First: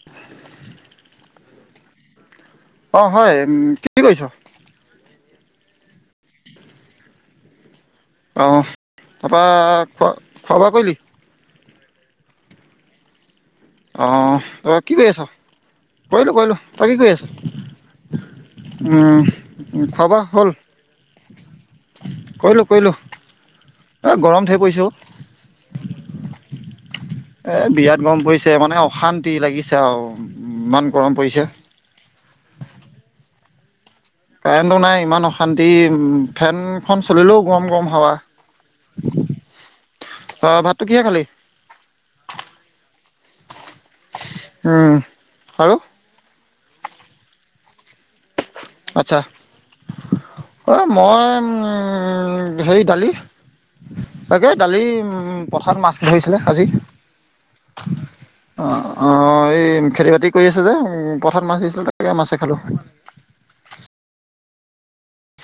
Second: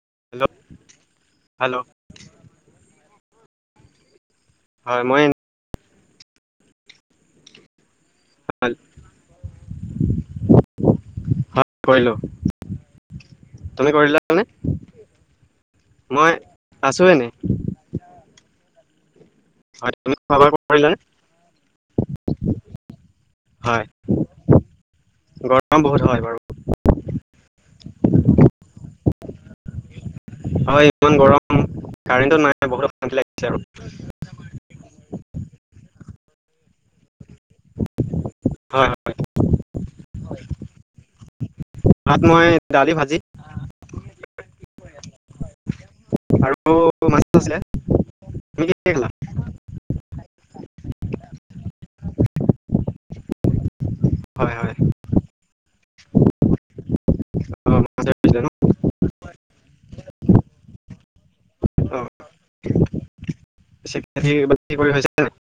[unintelligible] Hello hello. অঁ হয়, কি কৰিছ? হয় মই। অ', তাপা খোৱা, খোৱা বোৱা কৰিলি? হয় কৰিলোঁ। তুমি কৰিলানে অ', কি কৰি আছ? মই কইলো, কইলো তই কি আছোঁ কৰি এনেই আছ? উম, হয় খোৱা তুমি বোৱা হ'ল? কৰিলানে কৰিলোঁ, কৰিলোঁ হয় এই গৰম ধেই পৰিছে অ'। গৰম বহুত হয় বাৰু। এ বিৰাট গৰম পৰিছে মানে, অশান্তি লাগিছে আও ইমান গৰম পৰিছে। কাৰেণ্টটো নাই, বহুত গৰম লাগিছে আৰু। কাৰেণ্টটো নাই, ইমান অশান্তি ফেন। ফেনখন চলিলেও গৰম গৰম হাৱা হয় হয় অ', ভাতটো কিহে খালি? ভাত মই, দালি, ভাজি। উম আৰু। আৰু মাছ আছিলে। তুমি কি খালা আচ্ছা। অ', মই হেৰি দালি। হয় তাকেই হয় দালি পথাৰত ধৰিচিলে আজি। অ', অঁ মাছ ধৰিছিলে ন আহ এই খেতি বাতি কৰি আছে যে উম। পথাৰত মাছ ধৰিছিলে অঁ তাকে মাছে খালোঁ। কৰি হৈছে [unintelligible]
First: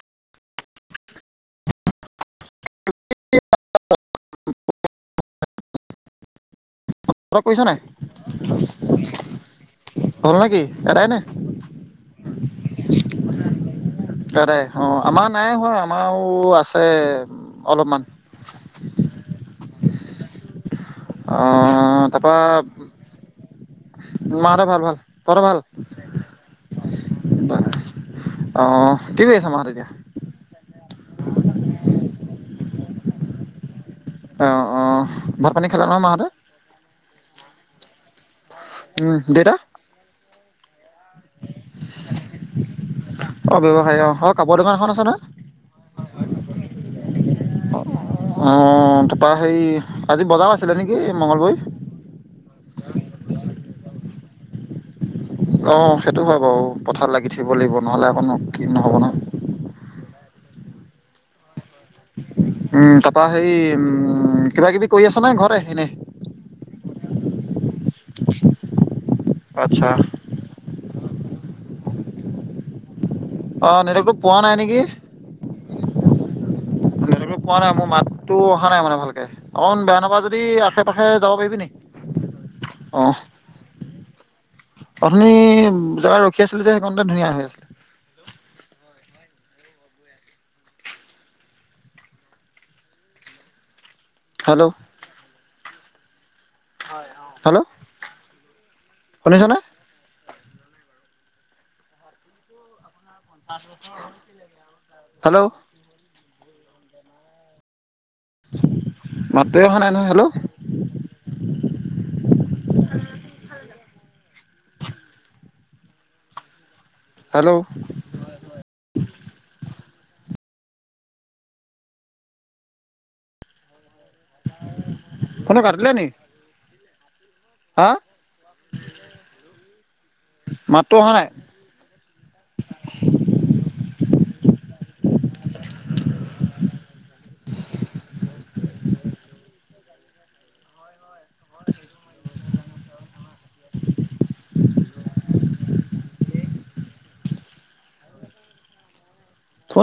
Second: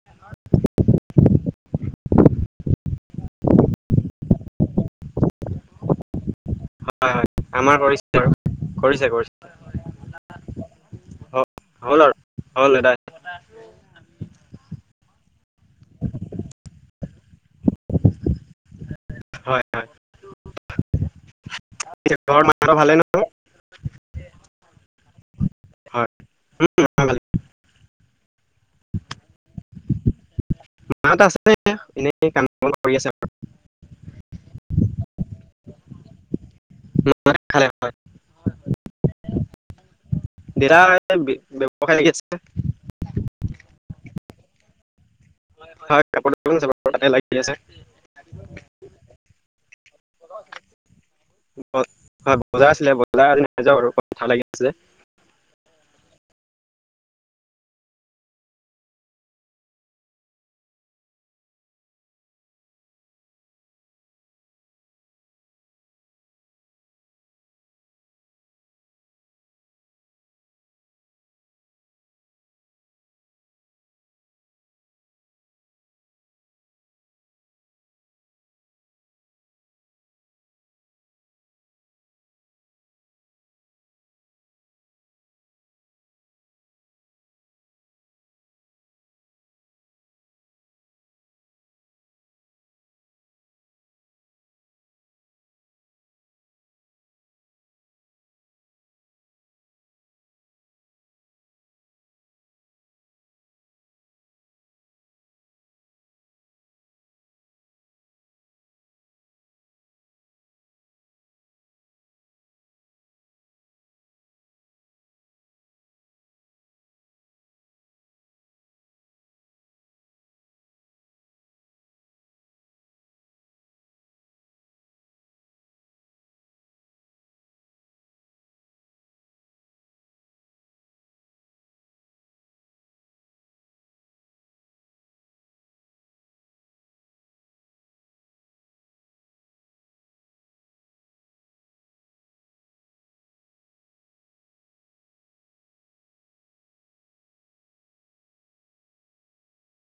হয়, হয় তই কৰিছ নাই আমাৰ কৰিছে আৰু কৰিছে, কৰিছে। হ'ল নেকি এটাইনে। অঁ হ'ল আৰু হ'ল দাদা আদাই অ', আমাৰ নাই হয় আমাৰো আছে অলপমান। হয়, হয়। অ', পিছে তা পা ঘৰত মাহঁতৰ ভালে নহয় মাহত ভাল, ভাল তহত ভাল? উম ভালেই। হয়, অ', কি কৰিছে মাহত এতিয়া। মা হত আছে এনে। এনে কাম। বন কৰি আছে বাৰু। অ', অ' ভাত পানী খালে ন মাহঁতে? মায়ে খালে হয়। উম, দেতা? দেউতা ব্যৱসায় লাগি আছে। অ', ব্যৱসায় অ', কাপোৰ দোকান এখন আছে ন? হয় কাপোৰ তাতে লাগি আছে। অ', তাৰপৰা হেৰি আজি বজাৰ আছিলে নেকি মঙলদৈ। হয়, বজাৰ আছিলে বজাৰ আজি নাই যোৱা বাৰু পথাৰত লাগি আছে যে। অ', সেইটো হয় বাও, পথাৰ লাগি থাকিব লাগিব নহলে আকৌ কি নহ'ব ন। উম, তাপা হেই উম কিবা কিবি কৰি আছ নে! ঘৰত এনে। আছা। অ', নেটৱৰ্ক টো পোৱা নাই নেকি? কোৱা নাই, মোৰ মাতটো অহা নাই মানে, ভালকৈ। অকন বেয়া নাপা যদি আশে পাশে যাব পাৰিবি নি অ'। অথনি, জেগা ৰখি আছিল যে সেইকণতে ধুনীয়া হৈ আছিল। হেল্ল'। হেল্ল'। শুনিছনে। হেল্ল'। মাটো অহা নাই নহয়, হেল্ল'। হেল্ল' ফোনটো কাটিলে নি হা, মাত টো অহা নাই! [inaudible]